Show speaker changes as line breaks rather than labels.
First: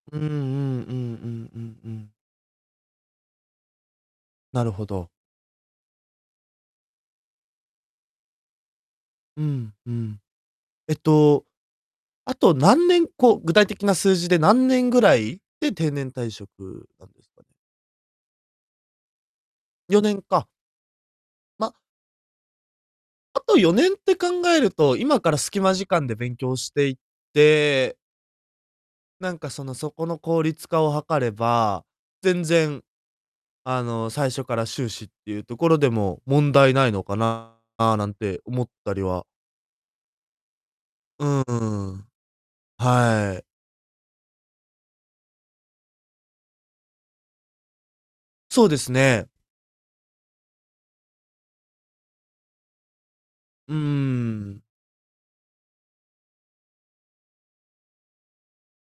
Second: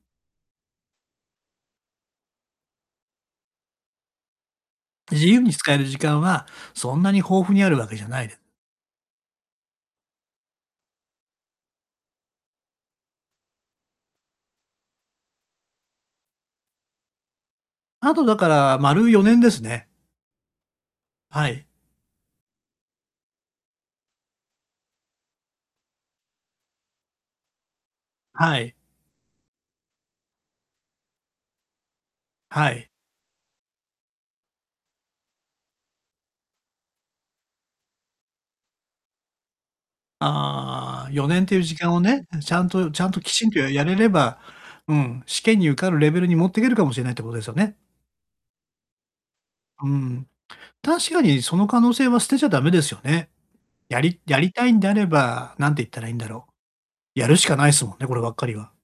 うんうんうんうんうんうん。なるほど。
自由に使える時間は、そんなに豊富にあるわけじゃない
うん、ふん。えっと、あと何年こう、具体的な数字で、何年ぐらいで定年退職なんですね。
あと、だから、丸4年ですね。
4年か。
はい。
まあと4年って考えると、今からスキマ時間で勉強していって
はい。
なんかその、そこの効率化を図れば、全
は
然、
い。
あの、最初から修士ってゆうところでも問題ないのかななんて思ったりは
ああ、
う
よね
ん、
ん
う
っていう時間
う
を
ん。
ね、うん、ちゃんとちゃんと、き
はい。
ちんとややれれば、うん、試験に受かるレベルに持ってけるかもしれないってことですよね。
そうですね。
うん。確かにその可能性は捨てちゃダメですよね。
うー
やりやり
ん。
たいんであれば、なんて言ったらいいんだろう、やるしかないっすもんね、こればっかりは。